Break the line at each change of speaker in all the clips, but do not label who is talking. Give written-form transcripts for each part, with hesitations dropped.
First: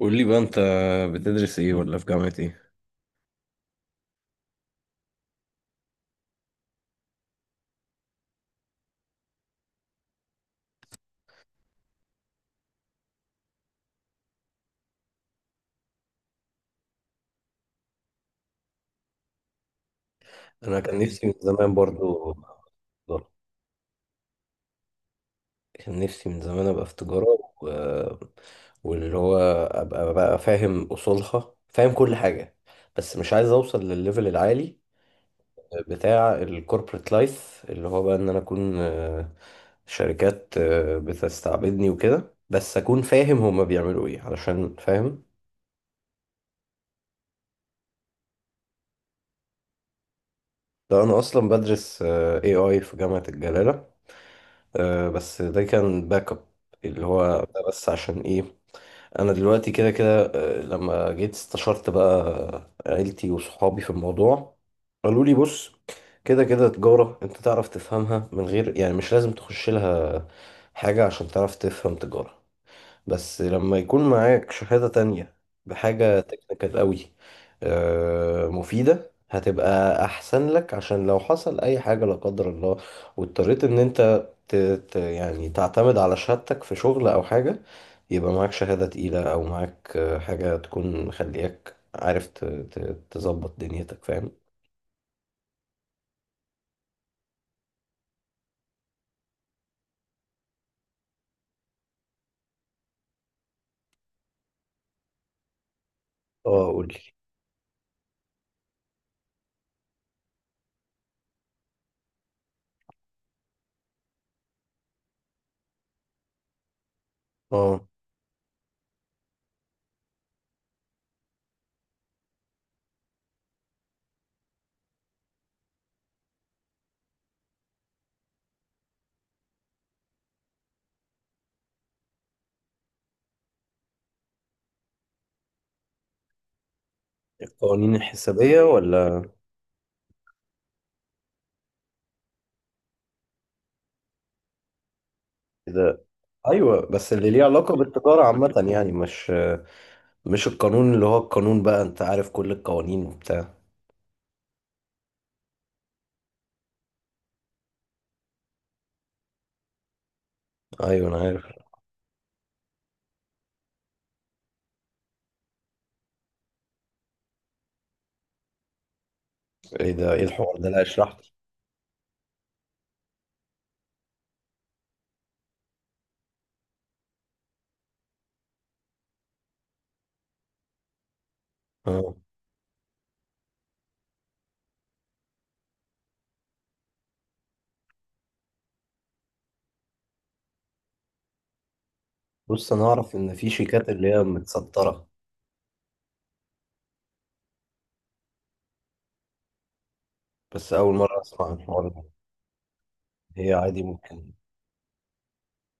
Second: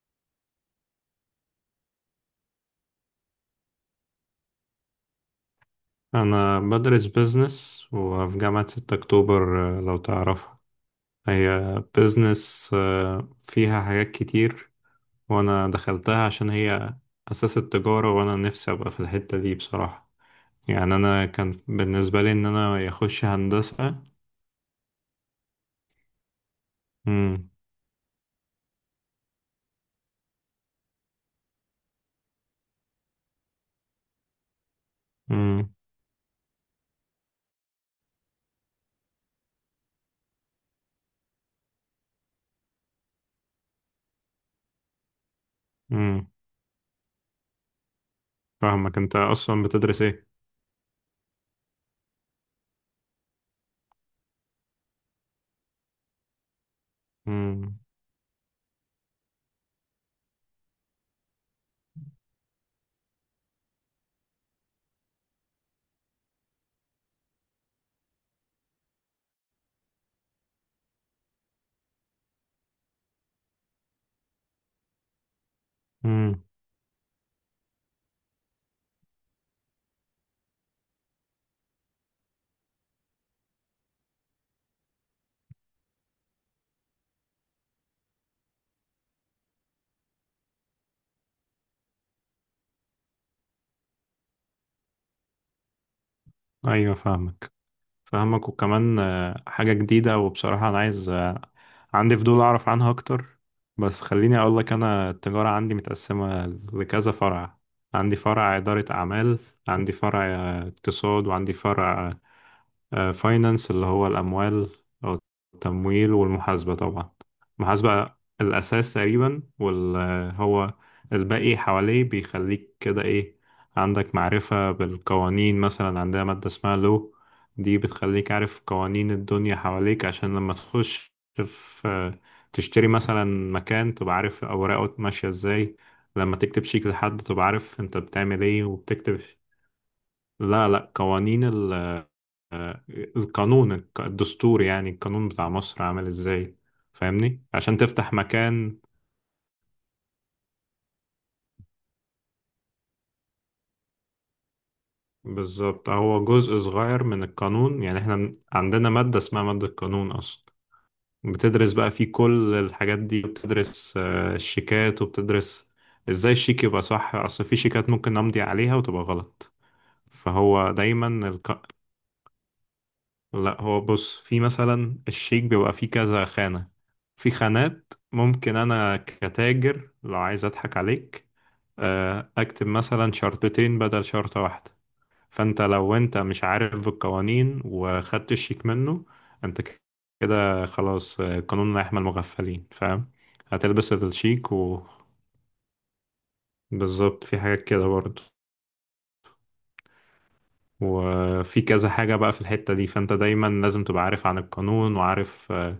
قول لي بقى، انت بتدرس ايه ولا في جامعة ايه؟
أنا بدرس بيزنس وفي جامعة 6 أكتوبر، لو تعرفها. هي بيزنس فيها حاجات كتير، وأنا دخلتها عشان هي أساس التجارة، وأنا نفسي أبقى في الحتة دي بصراحة.
انا
يعني
كان نفسي
أنا
من
كان
زمان
بالنسبة
برضو
لي إن أنا أخش
تجارة.
هندسة.
كان نفسي من زمان ابقى في تجارة
مم.
و... واللي هو ابقى بقى فاهم اصولها، فاهم كل حاجة، بس مش عايز اوصل للليفل العالي
مم.
بتاع الكوربريت لايف، اللي هو بقى ان انا اكون شركات بتستعبدني وكده، بس اكون فاهم هما بيعملوا ايه، علشان فاهم.
مم. فاهمك أنت أصلا بتدرس إيه؟
ده انا اصلا بدرس AI في جامعة الجلالة، بس ده كان باك اب، اللي هو ده
مم.
بس عشان ايه. انا دلوقتي كده كده، لما جيت استشرت بقى عيلتي وصحابي في الموضوع، قالوا لي بص، كده كده تجارة انت تعرف تفهمها، من غير يعني، مش لازم تخش لها حاجة عشان تعرف تفهم تجارة، بس لما يكون معاك شهادة تانية بحاجة
مم.
تكنيكال قوي مفيدة، هتبقى أحسن لك عشان لو حصل أي حاجة لا قدر الله واضطريت إن أنت يعني تعتمد على شهادتك في شغل أو حاجة، يبقى معاك شهادة تقيلة، أو معاك حاجة تكون مخلياك عارف تظبط دنيتك، فاهم؟
أيوة فاهمك. فاهمك، وكمان حاجة جديدة، وبصراحة أنا عايز، عندي فضول أعرف عنها أكتر. بس خليني أقول لك، أنا التجارة عندي متقسمة
اه، قولي.
لكذا فرع. عندي فرع إدارة أعمال، عندي فرع اقتصاد، وعندي فرع فاينانس اللي هو الأموال أو التمويل، والمحاسبة طبعا.
اه،
المحاسبة الأساس تقريبا، وهو الباقي حواليه بيخليك كده، إيه؟ عندك معرفة بالقوانين. مثلا عندنا مادة اسمها لو، دي بتخليك عارف قوانين الدنيا حواليك، عشان لما تخش في... تشتري مثلا مكان، تبقى عارف أوراقه ماشية إزاي. لما تكتب شيك لحد تبقى عارف
القوانين
أنت بتعمل
الحسابية
إيه وبتكتب.
ولا
لا، لا، قوانين. القانون الدستور، يعني القانون بتاع مصر
كده؟
عامل ازاي.
أيوه، بس اللي ليه
فاهمني،
علاقة
عشان تفتح
بالتجارة عامة،
مكان.
يعني مش القانون، اللي هو القانون بقى انت عارف كل القوانين وبتاع.
بالظبط، هو جزء صغير من القانون. يعني احنا عندنا مادة اسمها مادة القانون اصلا.
ايوه انا عارف.
بتدرس بقى فيه كل الحاجات دي، بتدرس الشيكات، وبتدرس ازاي الشيك يبقى صح. اصل في شيكات ممكن امضي عليها وتبقى غلط.
ايه ده، ايه الحوار ده؟
فهو
لا، اشرح لي.
دايما... لا، هو بص، في مثلا الشيك بيبقى فيه كذا خانة. في خانات ممكن أنا كتاجر لو عايز أضحك عليك،
اه،
أكتب مثلا شرطتين بدل شرطة واحدة. فأنت لو أنت مش عارف بالقوانين، وخدت الشيك منه، أنت كده خلاص، قانون لا يحمي المغفلين،
بص، انا
فاهم؟
اعرف ان في شيكات
هتلبس
اللي هي
الشيك
متستره،
بالظبط. في حاجات كده برضه،
بس اول مره اسمع عن
وفي
الحوار
كذا
ده.
حاجة بقى في الحتة دي، فأنت دايما
هي عادي،
لازم تبقى عارف
ممكن.
عن القانون، وعارف آه،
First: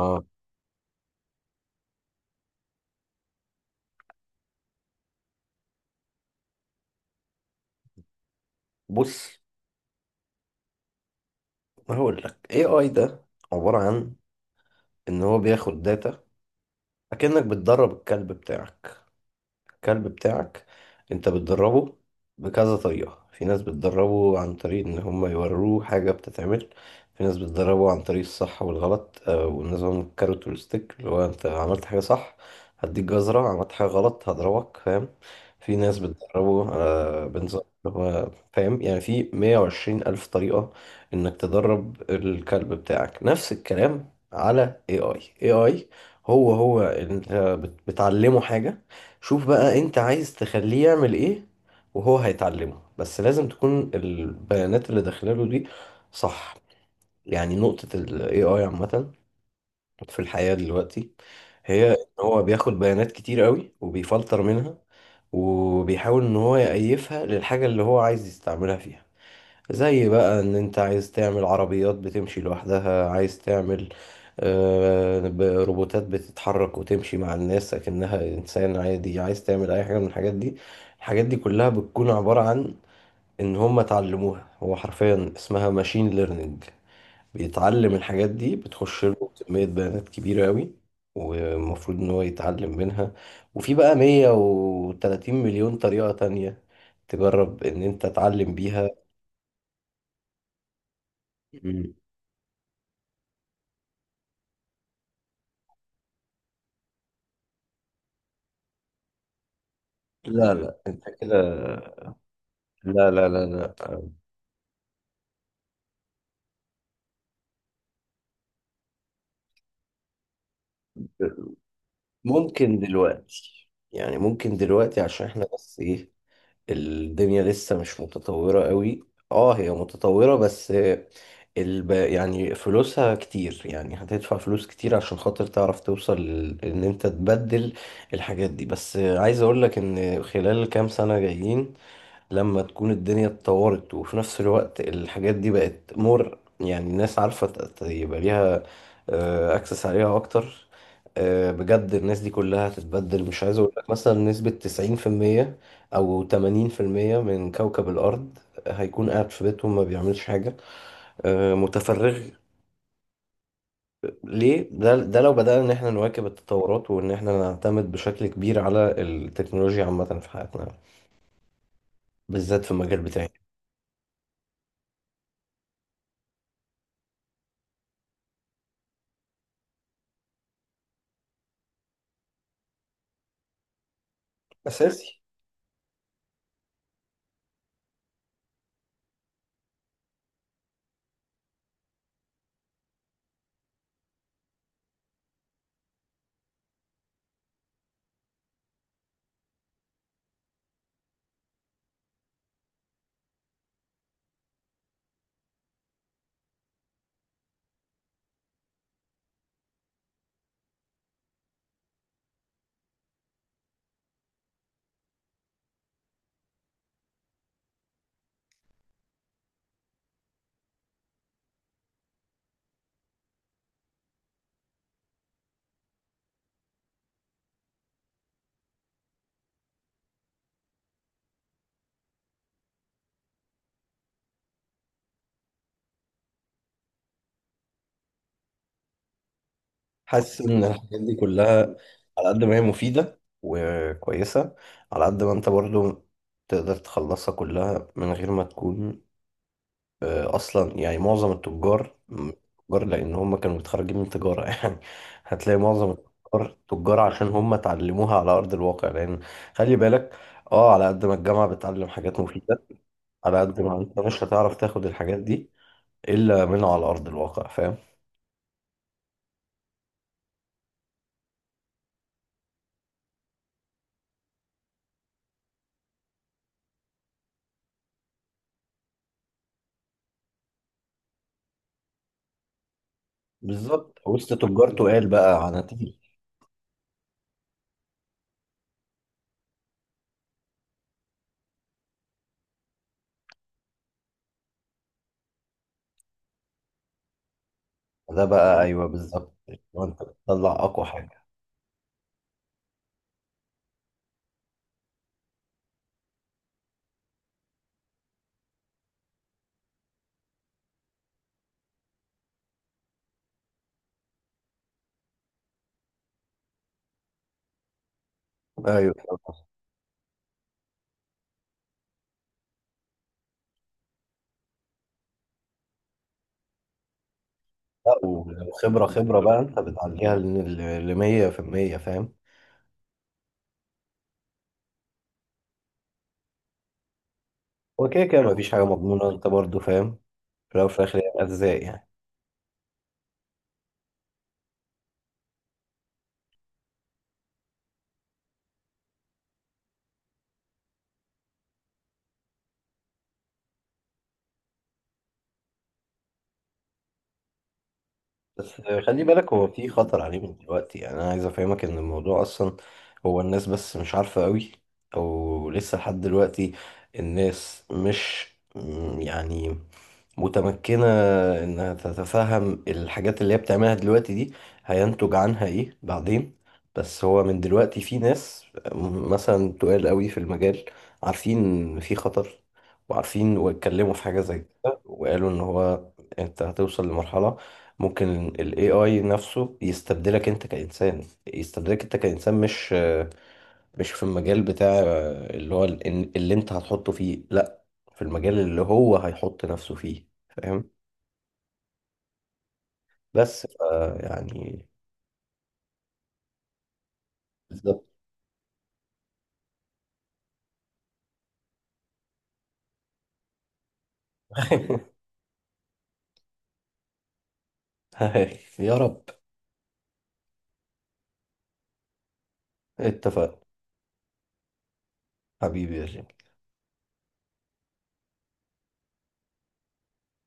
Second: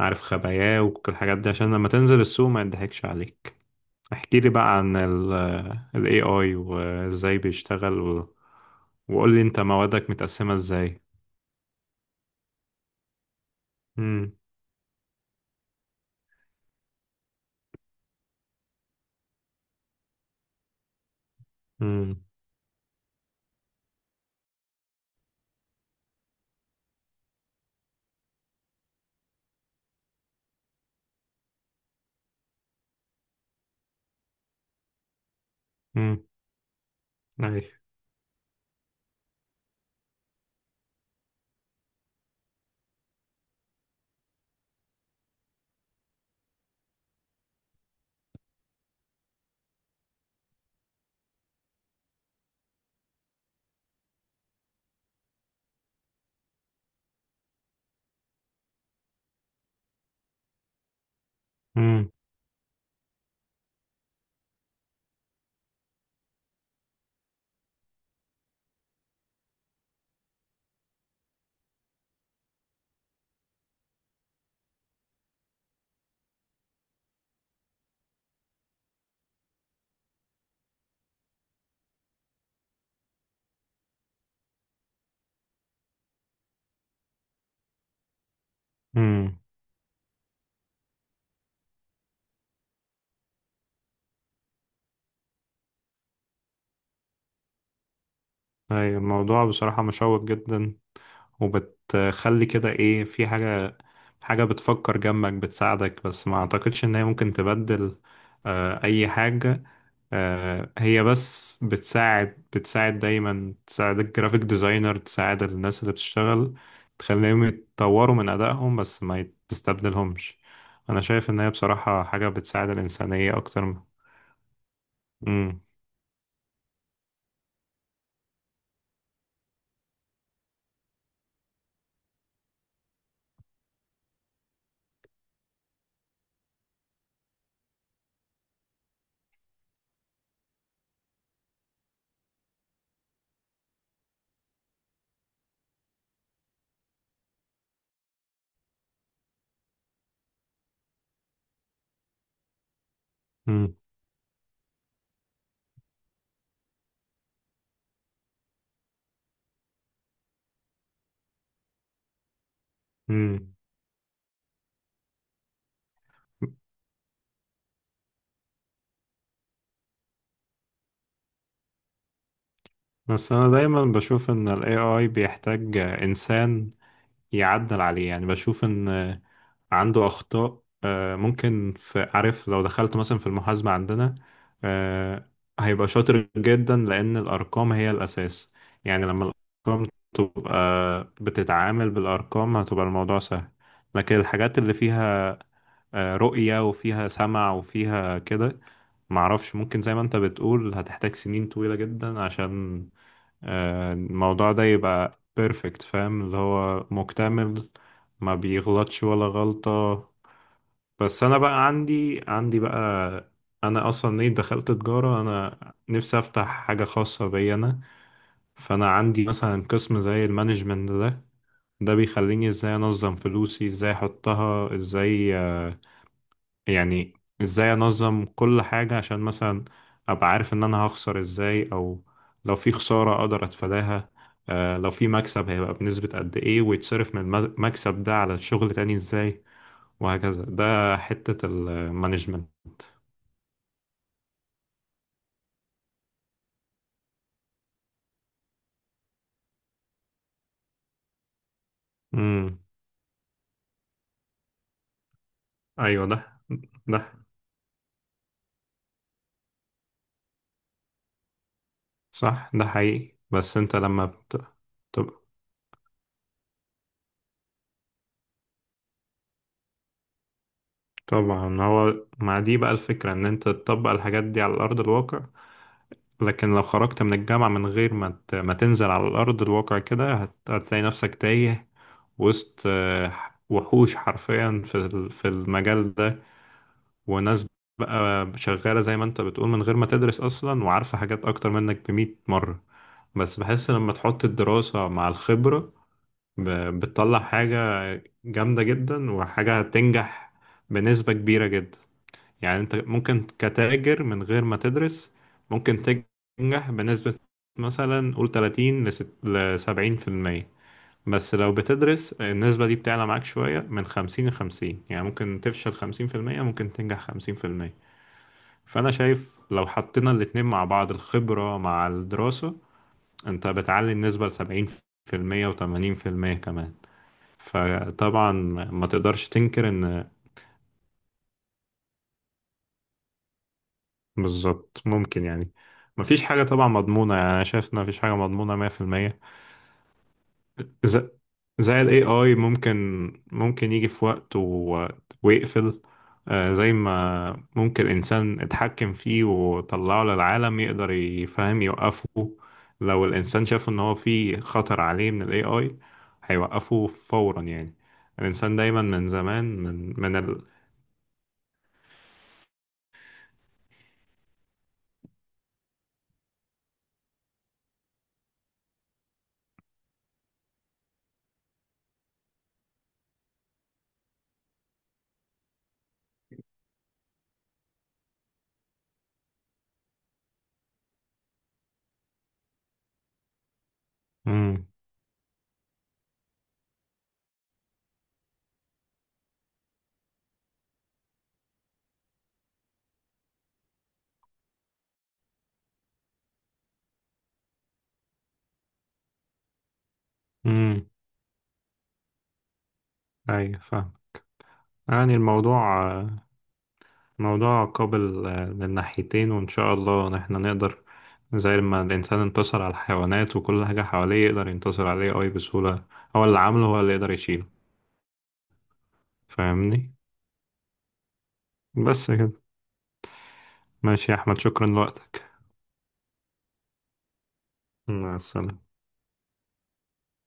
عارف خباياه، وكل الحاجات دي، عشان لما تنزل السوق ما يضحكش عليك. احكي لي بقى عن ال AI وازاي بيشتغل، وقول
بص،
لي انت موادك متقسمة ازاي.
هقول لك، اي اي ده عباره عن
امم.
ان هو بياخد داتا، اكنك بتدرب الكلب بتاعك. الكلب بتاعك انت بتدربه
امم.
بكذا طريقة، في ناس بتدربه عن طريق ان هم يوروه حاجة بتتعمل، في ناس بتدربه عن طريق الصح والغلط ونظام الكاروت والستيك، اللي هو انت عملت حاجة صح هديك جزرة، عملت حاجة غلط هضربك، فاهم؟ في ناس
امم.
بتدربه
اي.
بنظام اللي هو فاهم، يعني في 120 ألف طريقة انك تدرب الكلب بتاعك. نفس الكلام على AI. AI هو انت بتعلمه حاجة، شوف بقى انت عايز تخليه يعمل ايه وهو هيتعلمه، بس لازم تكون البيانات اللي داخلاله دي صح. يعني نقطة ال AI عامة في الحياة دلوقتي، هي ان
امم.
هو بياخد بيانات كتير قوي وبيفلتر منها، وبيحاول ان هو يأيفها للحاجة اللي هو عايز يستعملها فيها، زي بقى ان انت عايز تعمل عربيات بتمشي لوحدها، عايز تعمل روبوتات بتتحرك وتمشي مع الناس اكنها انسان عادي، عايز تعمل اي حاجة من الحاجات دي. الحاجات دي كلها بتكون عبارة عن ان هم اتعلموها، هو حرفيا اسمها ماشين ليرنينج، بيتعلم الحاجات دي، بتخش له
امم.
كمية بيانات كبيرة قوي والمفروض ان هو يتعلم منها، وفي بقى 130 مليون طريقة تانية تجرب ان انت تعلم بيها.
اي، الموضوع بصراحة مشوق جدا، وبتخلي كده، ايه؟ في حاجة، حاجة بتفكر جنبك بتساعدك، بس ما اعتقدش ان هي ممكن تبدل اي حاجة.
لا لا،
هي
انت كده،
بس بتساعد، بتساعد
لا لا لا
دايما.
لا.
تساعد الجرافيك ديزاينر، تساعد الناس اللي بتشتغل، تخليهم يتطوروا من أدائهم، بس ما تستبدلهمش. أنا شايف إن هي بصراحة حاجة بتساعد
ممكن
الإنسانية أكتر
دلوقتي،
من...
يعني ممكن دلوقتي عشان احنا
مم.
بس ايه، الدنيا لسه مش متطورة قوي. اه، هي متطورة، بس يعني فلوسها كتير، يعني هتدفع فلوس كتير عشان خاطر تعرف توصل ان انت تبدل الحاجات دي. بس عايز اقول لك ان خلال كام سنة جايين، لما تكون الدنيا اتطورت وفي نفس الوقت الحاجات دي بقت مور، يعني الناس عارفة يبقى ليها اكسس عليها اكتر، بجد، الناس دي كلها هتتبدل، مش عايز اقول
مم.
لك مثلا نسبة 90% او 80% من كوكب الارض هيكون قاعد في بيتهم ما بيعملش حاجة، متفرغ.
مم.
ليه؟ ده لو بدأنا ان احنا نواكب التطورات، وان احنا نعتمد بشكل كبير على التكنولوجيا عامة في حياتنا، بالذات في المجال بتاعي.
بس أنا دايما بشوف إن ال AI بيحتاج إنسان يعدل عليه. يعني بشوف ان عنده اخطاء، ممكن، في... عارف، لو دخلت مثلا في المحاسبة عندنا،
أساسي.
آه، هيبقى شاطر جدا، لان الارقام هي الاساس. يعني لما الارقام تبقى... بتتعامل بالارقام هتبقى الموضوع سهل. لكن الحاجات اللي فيها رؤية وفيها سمع وفيها كده، معرفش، ممكن زي ما انت بتقول هتحتاج سنين طويلة جدا عشان الموضوع ده يبقى بيرفكت، فاهم؟ اللي هو مكتمل، ما بيغلطش ولا غلطة. بس انا بقى عندي بقى. انا اصلا، ايه، دخلت تجارة. انا نفسي افتح حاجة خاصة بي انا. فانا عندي مثلا قسم زي المانجمنت ده بيخليني ازاي انظم فلوسي، ازاي احطها، ازاي يعني، ازاي انظم كل حاجة، عشان مثلا ابقى عارف ان انا هخسر ازاي، او لو في خسارة اقدر اتفاداها. لو في مكسب هيبقى بنسبة قد ايه، ويتصرف من المكسب ده على الشغل تاني ازاي.
حاسس
وهكذا،
ان
ده
الحاجات دي
حتة
كلها، على قد
المانجمنت.
ما هي مفيدة وكويسة، على قد ما انت برضو تقدر تخلصها كلها من غير ما تكون اصلا، يعني معظم التجار
امم.
تجار لان هم كانوا متخرجين من تجارة يعني، هتلاقي معظم
ايوه. ده
التجار تجار
ده
عشان هم اتعلموها على ارض الواقع، لان خلي بالك، اه، على قد ما الجامعة بتعلم حاجات
صح،
مفيدة،
ده حقيقي،
على
بس
قد
انت
ما انت
لما
مش هتعرف تاخد
طب...
الحاجات دي الا من على ارض الواقع، فاهم؟
طبعا. هو مع دي بقى الفكرة، ان انت تطبق الحاجات دي على ارض الواقع. لكن لو خرجت من الجامعة من غير ما تنزل على الأرض الواقع، كده هتلاقي نفسك تايه وسط، وحوش
بالظبط، وسط
حرفيا،
تجار
في
تقال
في
بقى،
المجال
عناتيل.
ده. وناس بقى شغالة زي ما انت بتقول من غير ما تدرس أصلا، وعارفة حاجات أكتر منك بمئة مرة. بس بحس لما تحط الدراسة مع الخبرة، بتطلع حاجة
ده بقى
جامدة
ايوه
جدا،
بالظبط،
وحاجة
لو انت
هتنجح
بتطلع اقوى
بنسبة
حاجه.
كبيرة جدا. يعني انت ممكن كتاجر من غير ما تدرس، ممكن تنجح بنسبة مثلا قول 30 ل 70%. بس لو بتدرس النسبة دي بتعلى معاك شوية، من 50 ل 50، يعني ممكن تفشل 50%، ممكن تنجح 50%. فأنا
ايوه.
شايف لو حطينا الاتنين مع بعض، الخبرة مع الدراسة، انت بتعلي النسبة ل 70% و80% كمان.
لا،
فطبعا،
ولو خبره
ما
خبره
تقدرش
بقى انت
تنكر ان...
بتعديها ل 100%، فاهم؟
بالظبط، ممكن يعني، مفيش حاجة طبعا مضمونة. يعني أنا شايف إن
هو
مفيش
كده
حاجة
كده مفيش
مضمونة
حاجه مضمونه،
100%.
انت برضو فاهم، في الاول وفي الاخر
ز-
هي ارزاق
زي
يعني.
ال AI، ممكن يجي في وقت ويقفل. زي ما ممكن إنسان اتحكم فيه وطلعه للعالم يقدر يفهم يوقفه. لو الإنسان شاف إن هو في خطر عليه من ال AI هيوقفه فورا. يعني الإنسان
بس
دايما
خلي
من
بالك،
زمان.
هو في خطر عليه من دلوقتي، يعني انا عايز افهمك ان الموضوع اصلا، هو الناس بس مش عارفه قوي، او لسه لحد دلوقتي الناس مش يعني متمكنة إنها تتفهم الحاجات اللي هي بتعملها دلوقتي دي، هينتج عنها إيه بعدين. بس هو من دلوقتي في ناس مثلا تقال قوي في المجال، عارفين إن في خطر، وعارفين واتكلموا في حاجة زي
مم.
كده وقالوا إن هو أنت هتوصل لمرحلة ممكن ال AI نفسه يستبدلك أنت كإنسان، يستبدلك أنت كإنسان، مش في المجال بتاع اللي هو ال- إن- اللي انت هتحطه فيه، لا، في المجال اللي هو هيحط نفسه فيه، فاهم؟
مم.
بس
أيوة فاهم.
يعني،
يعني الموضوع، موضوع
بالظبط.
قابل من ناحيتين، وإن شاء الله إن إحنا نقدر، زي ما الإنسان انتصر على الحيوانات وكل حاجة حواليه، يقدر ينتصر عليه أي بسهولة. هو اللي عامله، هو اللي يقدر يشيله.
يا رب.
فاهمني؟ بس كده.
اتفق.
ماشي يا أحمد، شكرا لوقتك.
حبيبي يا جيم.
مع السلامة.